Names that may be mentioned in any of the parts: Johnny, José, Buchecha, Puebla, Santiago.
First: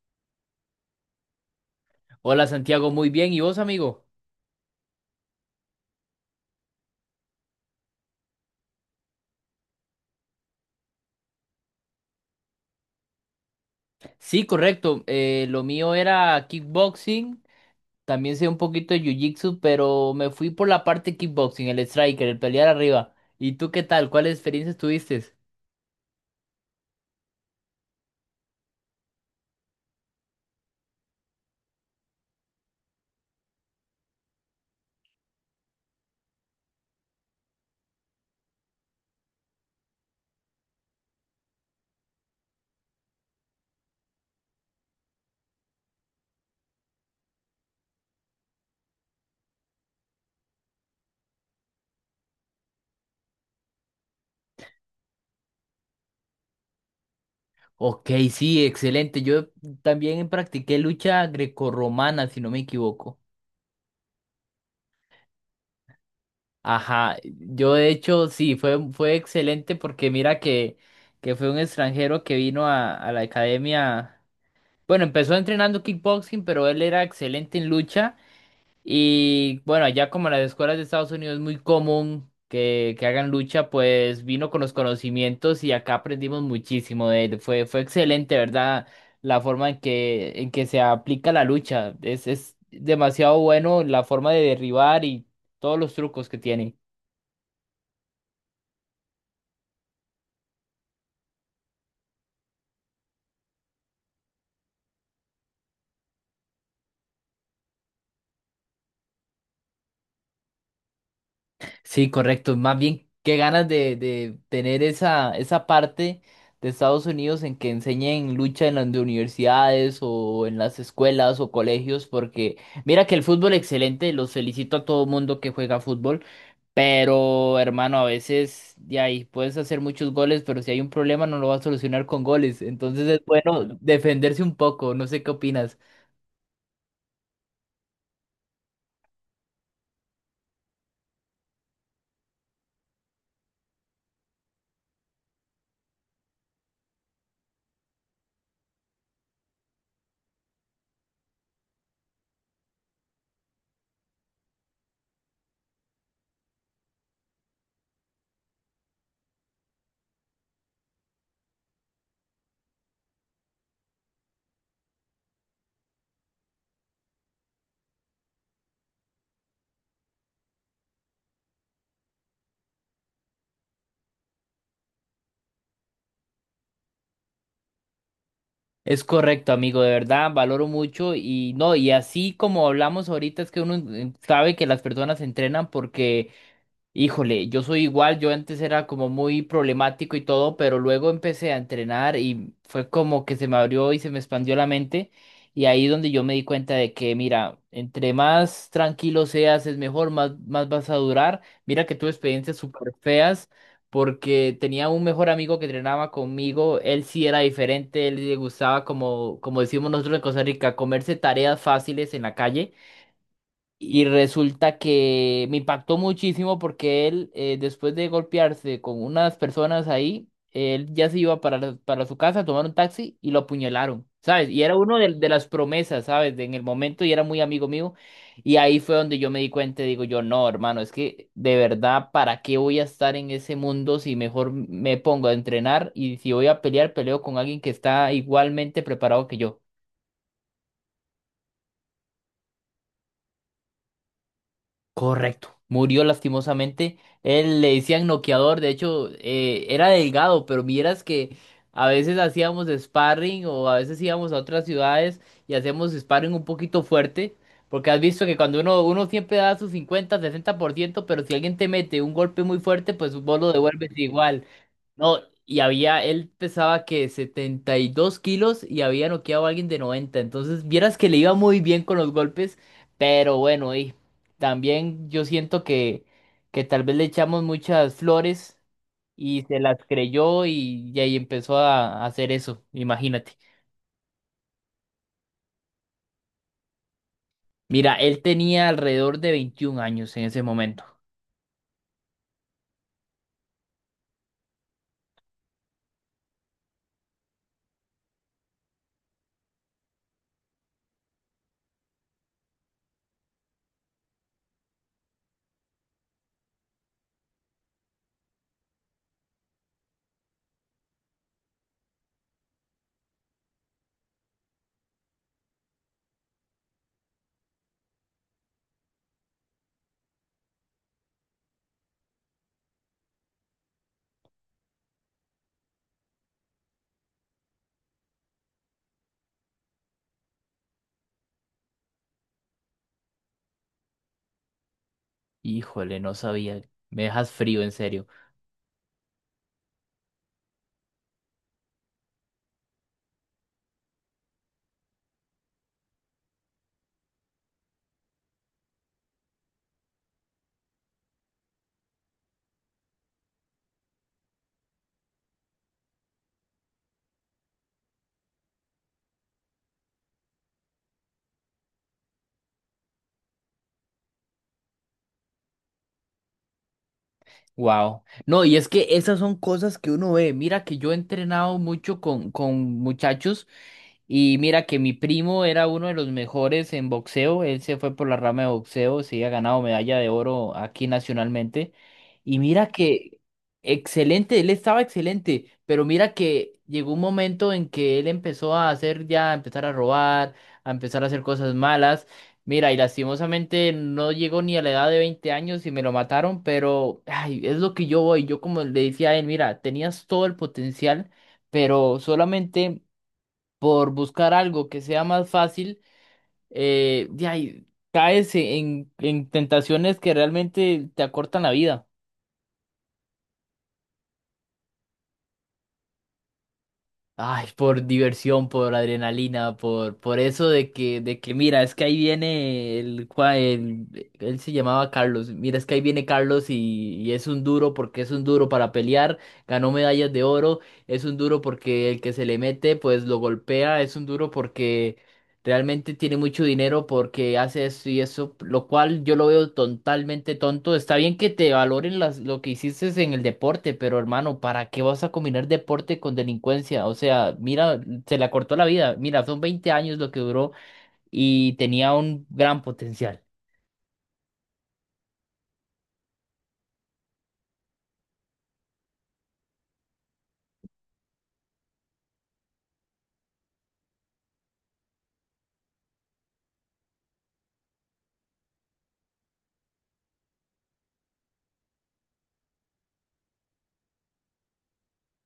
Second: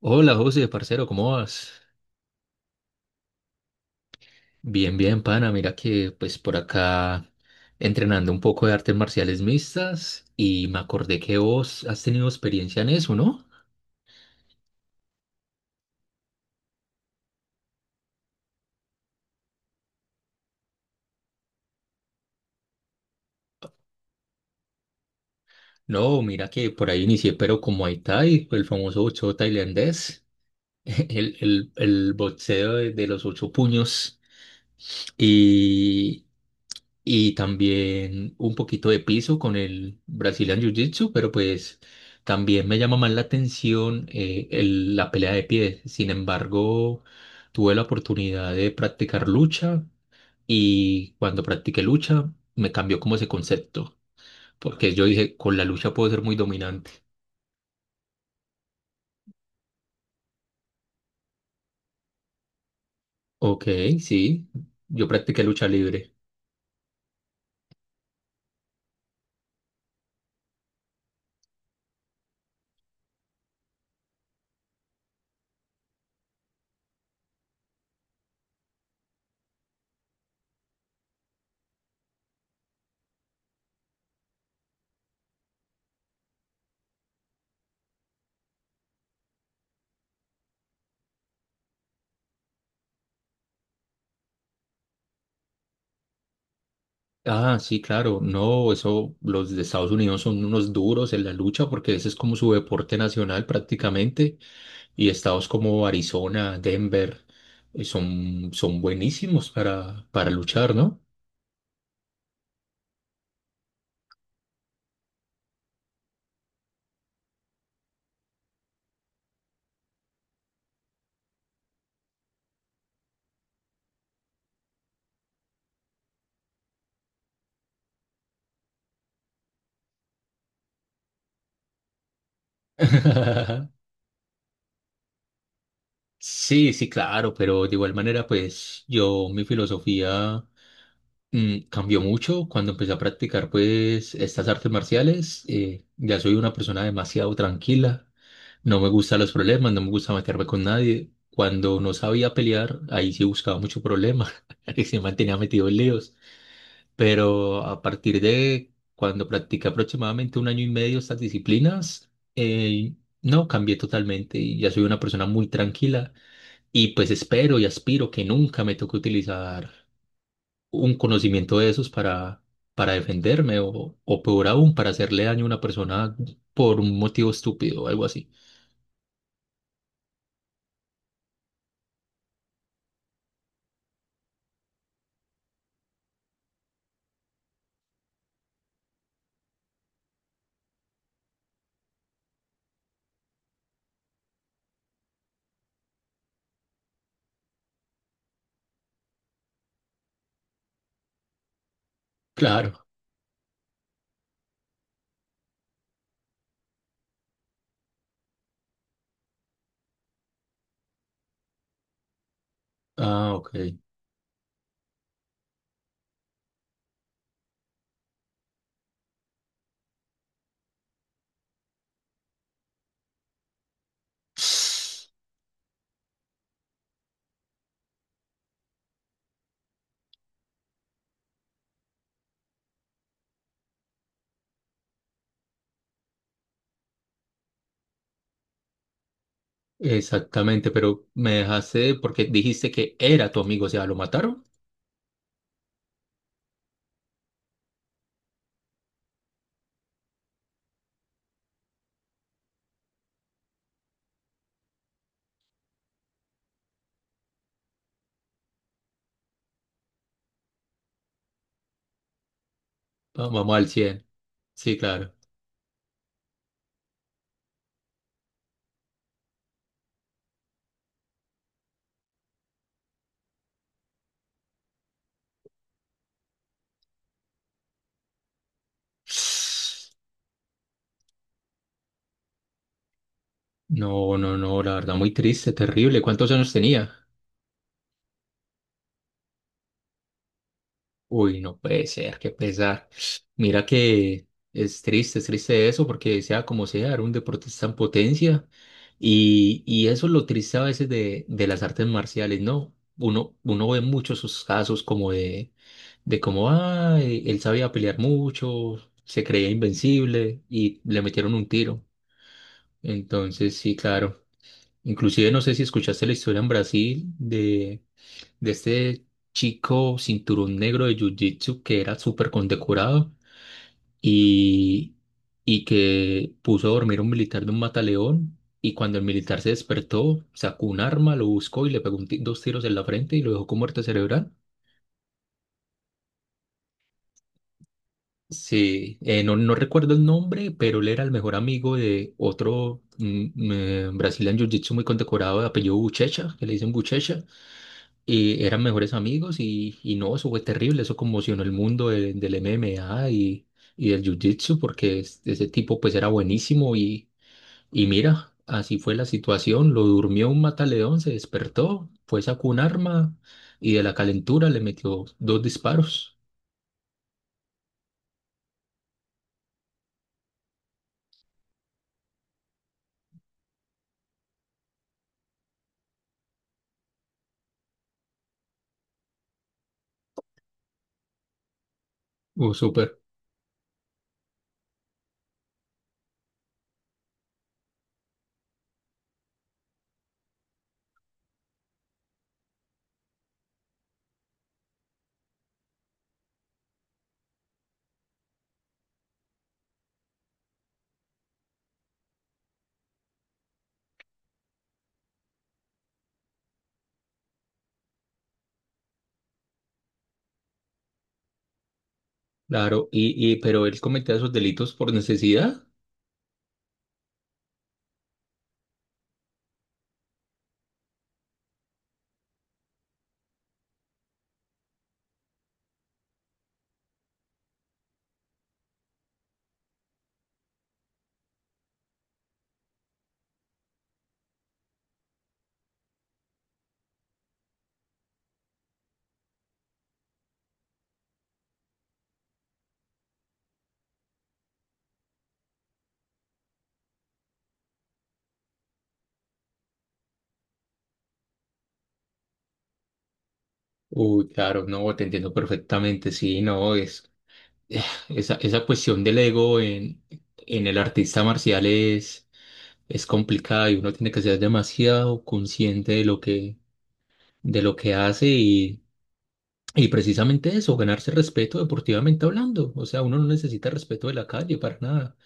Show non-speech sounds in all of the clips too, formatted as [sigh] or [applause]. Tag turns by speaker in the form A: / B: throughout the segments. A: Hola José, parcero, ¿cómo vas?
B: Hola Santiago, muy bien. ¿Y vos, amigo?
A: Bien, bien, pana. Mira que pues por acá entrenando un poco de artes marciales mixtas y me acordé que vos has tenido experiencia en eso, ¿no?
B: Sí, correcto. Lo mío era kickboxing. También sé un poquito de jiu-jitsu, pero me fui por la parte kickboxing, el striker, el pelear arriba. ¿Y tú qué tal? ¿Cuáles experiencias tuviste?
A: No, mira que por ahí inicié, pero como Muay Thai, el famoso boxeo tailandés, [laughs] el boxeo de los ocho puños. Y, y también un poquito de piso con el Brazilian Jiu-Jitsu, pero pues también me llama más la atención el- la pelea de pie. Sin embargo, tuve la oportunidad de practicar lucha y cuando practiqué lucha me cambió como ese concepto, porque yo dije, con la lucha puedo ser muy dominante.
B: Ok, sí, excelente. Yo también practiqué lucha grecorromana, si no me equivoco.
A: Ok, sí, yo practiqué lucha libre.
B: Ajá, yo de hecho sí, fue excelente porque mira que, fue un extranjero que vino a la academia. Bueno, empezó entrenando kickboxing, pero él era excelente en lucha. Y bueno, allá como en las escuelas de Estados Unidos es muy común que, hagan lucha, pues vino con los conocimientos y acá aprendimos muchísimo de él. Fue excelente, ¿verdad? La forma en que se aplica la lucha. Es demasiado bueno la forma de derribar y todos los trucos que tienen.
A: Ah, sí, claro. No, eso, los de Estados Unidos son unos duros en la lucha porque ese es como su deporte nacional prácticamente. Y estados como Arizona, Denver, son, son buenísimos para luchar, ¿no?
B: Sí, correcto. Más bien, qué ganas de, tener esa parte de Estados Unidos en que enseñen lucha en las de universidades o en las escuelas o colegios, porque mira que el fútbol excelente, los felicito a todo mundo que juega fútbol, pero hermano, a veces de ahí puedes hacer muchos goles, pero si hay un problema no lo vas a solucionar con goles, entonces es
A: [laughs]
B: bueno defenderse un poco, no sé qué opinas.
A: Sí, sí, claro, pero de igual manera, pues yo, mi filosofía. Cambió mucho cuando empecé a practicar pues estas artes marciales. Ya soy una persona demasiado tranquila. No me gustan los problemas, no me gusta meterme con nadie. Cuando no sabía pelear, ahí sí buscaba mucho problema. [laughs] Y se mantenía metido en líos. Pero a partir de cuando practiqué aproximadamente un año y medio estas disciplinas, eh, no, cambié totalmente y ya soy una persona muy tranquila. Y pues espero y aspiro que nunca me toque utilizar un conocimiento de esos para defenderme o peor aún, para hacerle daño a una persona por un motivo estúpido o algo así.
B: Es correcto, amigo, de verdad, valoro mucho y no, y así como hablamos ahorita es que uno sabe que las personas se entrenan porque. Híjole, yo soy igual, yo antes era como muy problemático y todo, pero luego empecé a entrenar y fue como que se me abrió y se me expandió la mente y ahí donde yo me di cuenta de que, mira, entre más tranquilo seas es mejor, más vas a durar. Mira que tuve experiencias
A: Claro.
B: súper feas porque tenía un mejor amigo que entrenaba conmigo, él sí era diferente, él le gustaba como decimos nosotros en Costa Rica, comerse tareas fáciles en la calle.
A: Ah, ok.
B: Y resulta que me impactó muchísimo porque él, después de golpearse con unas personas ahí, él ya se iba para su casa a tomar un taxi y lo apuñalaron, ¿sabes? Y era uno de, las promesas, ¿sabes? En el momento y era muy amigo mío. Y ahí fue donde yo me di cuenta y digo yo, no, hermano, es que de verdad, ¿para qué voy a estar en ese mundo si mejor me pongo a entrenar y si voy a pelear, peleo con alguien que está igualmente preparado que yo?
A: Exactamente, pero me dejaste porque dijiste que era tu amigo, o sea, ¿lo mataron?
B: Correcto. Murió lastimosamente. Él le decían noqueador, de hecho, era delgado, pero vieras que a veces hacíamos sparring o a veces íbamos a otras ciudades y hacíamos sparring un poquito fuerte, porque has visto que cuando uno, siempre da su 50, 60%, pero si alguien te mete un golpe muy fuerte, pues
A: Va-
B: vos lo
A: Vamos al
B: devuelves
A: cien.
B: igual.
A: Sí, claro.
B: No, y había, él pesaba que 72 kilos y había noqueado a alguien de 90. Entonces, vieras que le iba muy bien con los golpes, pero bueno, y también yo siento que, tal vez le echamos muchas flores y se las creyó y ahí empezó a hacer eso, imagínate.
A: No, no, no, la verdad, muy triste, terrible. ¿Cuántos años tenía?
B: Mira, él tenía alrededor de 21 años en ese momento.
A: Uy, no puede ser, qué pesar. Mira que es triste eso, porque sea como sea, era un deportista en potencia. Y eso es lo triste a veces de las artes marciales, ¿no? Uno, uno ve muchos esos casos como de cómo, ah, e- él sabía pelear mucho, se creía invencible y le metieron un tiro. Entonces, sí, claro. Inclusive no sé si escuchaste la historia en Brasil de este chico cinturón negro de Jiu-Jitsu que era súper condecorado y, y que puso a dormir a un militar de un mataleón y cuando el militar se despertó sacó un arma, lo buscó y le pegó un ti- dos tiros en la frente y lo dejó con muerte cerebral.
B: Híjole, no sabía. Me dejas frío, en serio.
A: Sí, no, no recuerdo el nombre, pero él era el mejor amigo de otro brasileño en Jiu-Jitsu muy condecorado de apellido Buchecha, que le dicen Buchecha. Y eran mejores amigos y no, eso fue terrible, eso conmocionó el mundo de- del MMA y del Jiu-Jitsu porque es- ese tipo pues era buenísimo y mira, así fue la situación, lo durmió un mataleón, se despertó, fue, sacó un arma y de la calentura le metió dos disparos.
B: Wow. No, y es que esas son cosas que uno ve. Mira que yo he entrenado mucho con muchachos. Y mira que mi primo era uno de los mejores en boxeo, él se fue por la rama de boxeo, sí ha ganado medalla de oro aquí nacionalmente. Y mira
A: Súper,
B: que excelente, él estaba excelente, pero mira que llegó un momento en que él empezó a hacer ya, a empezar a robar, a empezar a hacer cosas malas. Mira, y lastimosamente no llegó ni a la edad de 20 años y me lo mataron, pero ay, es lo que yo voy. Yo como le decía a él, mira, tenías todo el potencial, pero solamente por buscar algo que sea más fácil, de ahí caes en, tentaciones que realmente te acortan la vida.
A: claro, pero él cometía esos delitos por necesidad.
B: Ay, por diversión, por adrenalina, por eso de que, mira, es que ahí viene él se llamaba Carlos, mira, es que ahí viene Carlos y es un duro porque es un duro para pelear, ganó medallas de oro, es un duro porque el que se le mete, pues lo golpea, es un duro porque. Realmente tiene mucho dinero porque hace esto y eso, lo cual yo lo veo totalmente tonto. Está bien que te valoren las, lo que hiciste en el deporte, pero hermano, ¿para qué vas a combinar deporte con delincuencia? O sea, mira, se le acortó la vida. Mira, son 20 años lo que duró y tenía un gran potencial.
A: Uy, claro, no, te entiendo perfectamente, sí, no, es... eh, esa, esa cuestión del ego en el artista marcial es complicada y uno tiene que ser demasiado consciente de lo que hace y precisamente eso, ganarse respeto deportivamente hablando. O sea, uno no necesita respeto de la calle para nada.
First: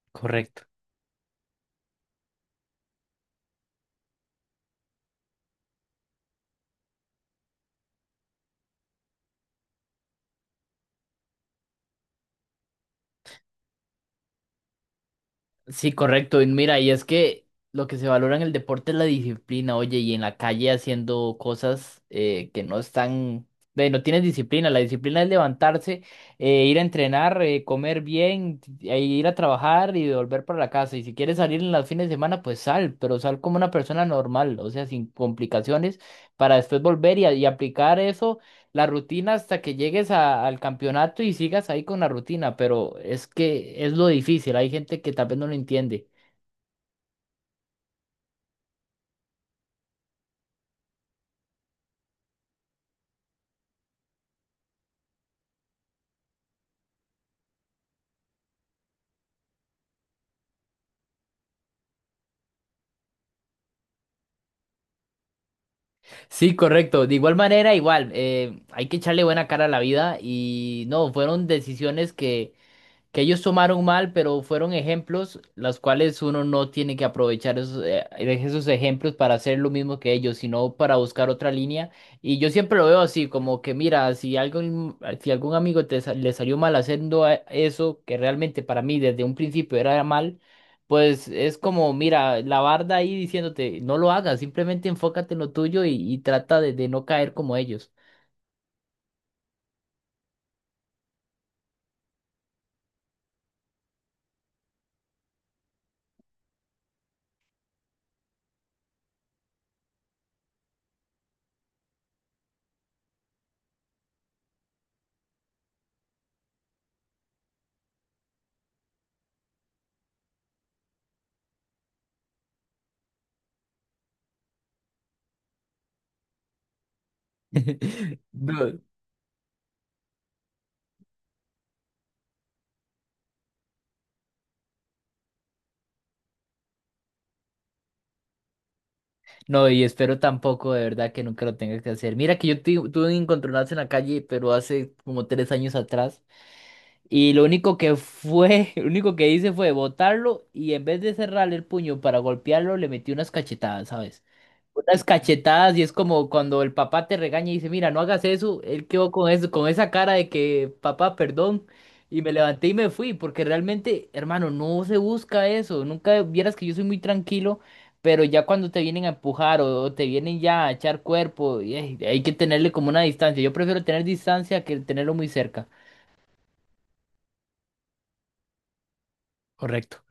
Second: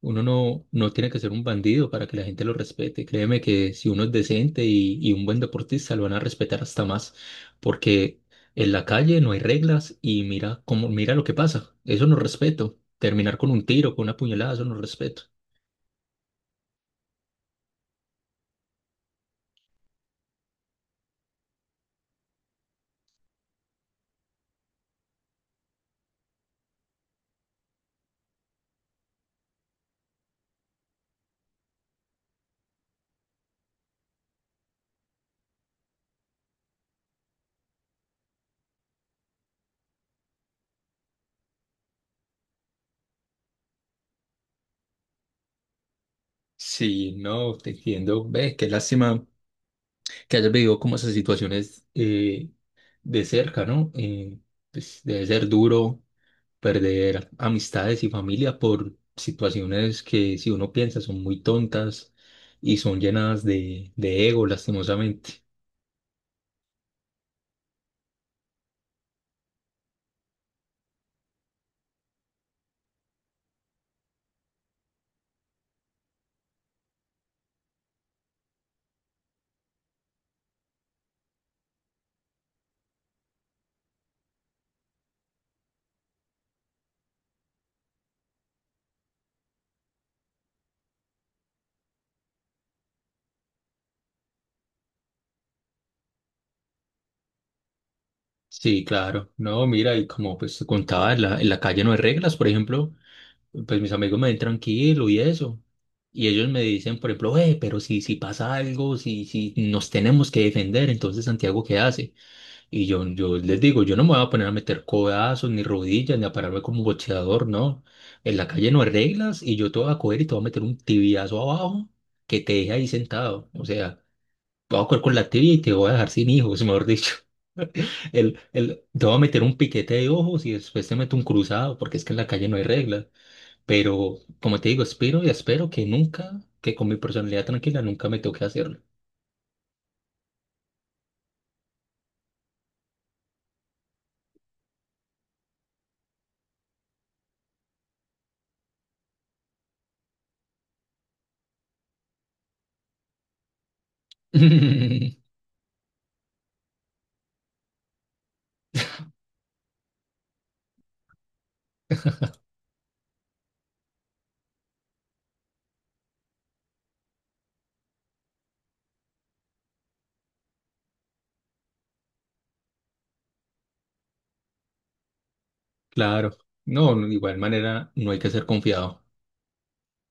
A: Uno
B: Correcto.
A: no, no tiene que ser un bandido para que la gente lo respete. Créeme que si uno es decente y un buen deportista, lo van a respetar hasta más, porque en la calle no hay reglas y mira cómo, mira lo que pasa. Eso no es respeto. Terminar con un tiro, con una puñalada, eso no es respeto.
B: Sí, correcto. Y mira, y es que lo que se valora en el deporte es la disciplina, oye, y en la calle haciendo cosas que no están, no tienes disciplina. La disciplina es levantarse, ir a entrenar, comer bien, e ir a trabajar y volver para la casa. Y si quieres salir en los fines de semana, pues sal, pero sal como una persona normal, o sea, sin complicaciones, para después volver y aplicar eso la rutina hasta que llegues al campeonato y sigas ahí con la rutina, pero es que es lo difícil, hay gente que tal vez no lo entiende.
A: Sí, no, te entiendo. Ve, qué lástima que hayas vivido como esas situaciones de cerca, ¿no? Pues debe ser duro perder amistades y familia por situaciones que si uno piensa son muy tontas y son llenadas de ego, lastimosamente.
B: Sí, correcto, de igual manera, igual, hay que echarle buena cara a la vida y no, fueron decisiones que ellos tomaron mal, pero fueron ejemplos los cuales uno no tiene que aprovechar esos ejemplos para hacer lo mismo que ellos, sino para buscar otra línea. Y yo siempre lo veo así, como que mira, si algún amigo le salió mal haciendo eso, que realmente para mí desde un principio era mal, pues es como, mira, la barda ahí diciéndote, no lo hagas, simplemente enfócate en lo tuyo y trata de, no caer como ellos.
A: Sí, claro. No, mira, y como pues te contaba, en la calle no hay reglas, por ejemplo, pues mis amigos me ven tranquilo y eso. Y ellos me dicen, por ejemplo, pero si, si pasa algo, si, si nos tenemos que defender, entonces Santiago, ¿qué hace? Y yo les digo, yo no me voy a poner a meter codazos, ni rodillas, ni a pararme como boxeador, no. En la calle no hay reglas y yo te voy a coger y te voy a meter un tibiazo abajo que te deje ahí sentado. O sea, te voy a coger con la tibia y te voy a dejar sin hijos, mejor dicho. [laughs]
B: [laughs] No,
A: Te voy a meter un piquete de ojos y después te meto un cruzado, porque es que en la calle no hay reglas. Pero, como te digo, espero y espero que nunca, que con mi personalidad tranquila, nunca me toque hacerlo.
B: no, y espero tampoco, de verdad, que nunca lo tenga que hacer. Mira que yo tuve un encontronazo en la calle, pero hace como 3 años atrás. Y lo único que fue, [laughs] lo único que hice fue botarlo y en vez de cerrarle el puño para golpearlo, le metí unas cachetadas, ¿sabes? Unas
A: [laughs]
B: cachetadas y es como cuando el papá te regaña y dice, mira, no hagas eso, él quedó con eso, con esa cara de que, papá, perdón, y me levanté y me fui, porque realmente, hermano, no se busca eso, nunca vieras que yo soy muy tranquilo, pero ya cuando te vienen a empujar o, te vienen ya a echar cuerpo, hay que tenerle como una distancia, yo prefiero tener distancia que tenerlo muy cerca.
A: Claro. No, no, de igual manera no hay que ser confiado.
B: Correcto.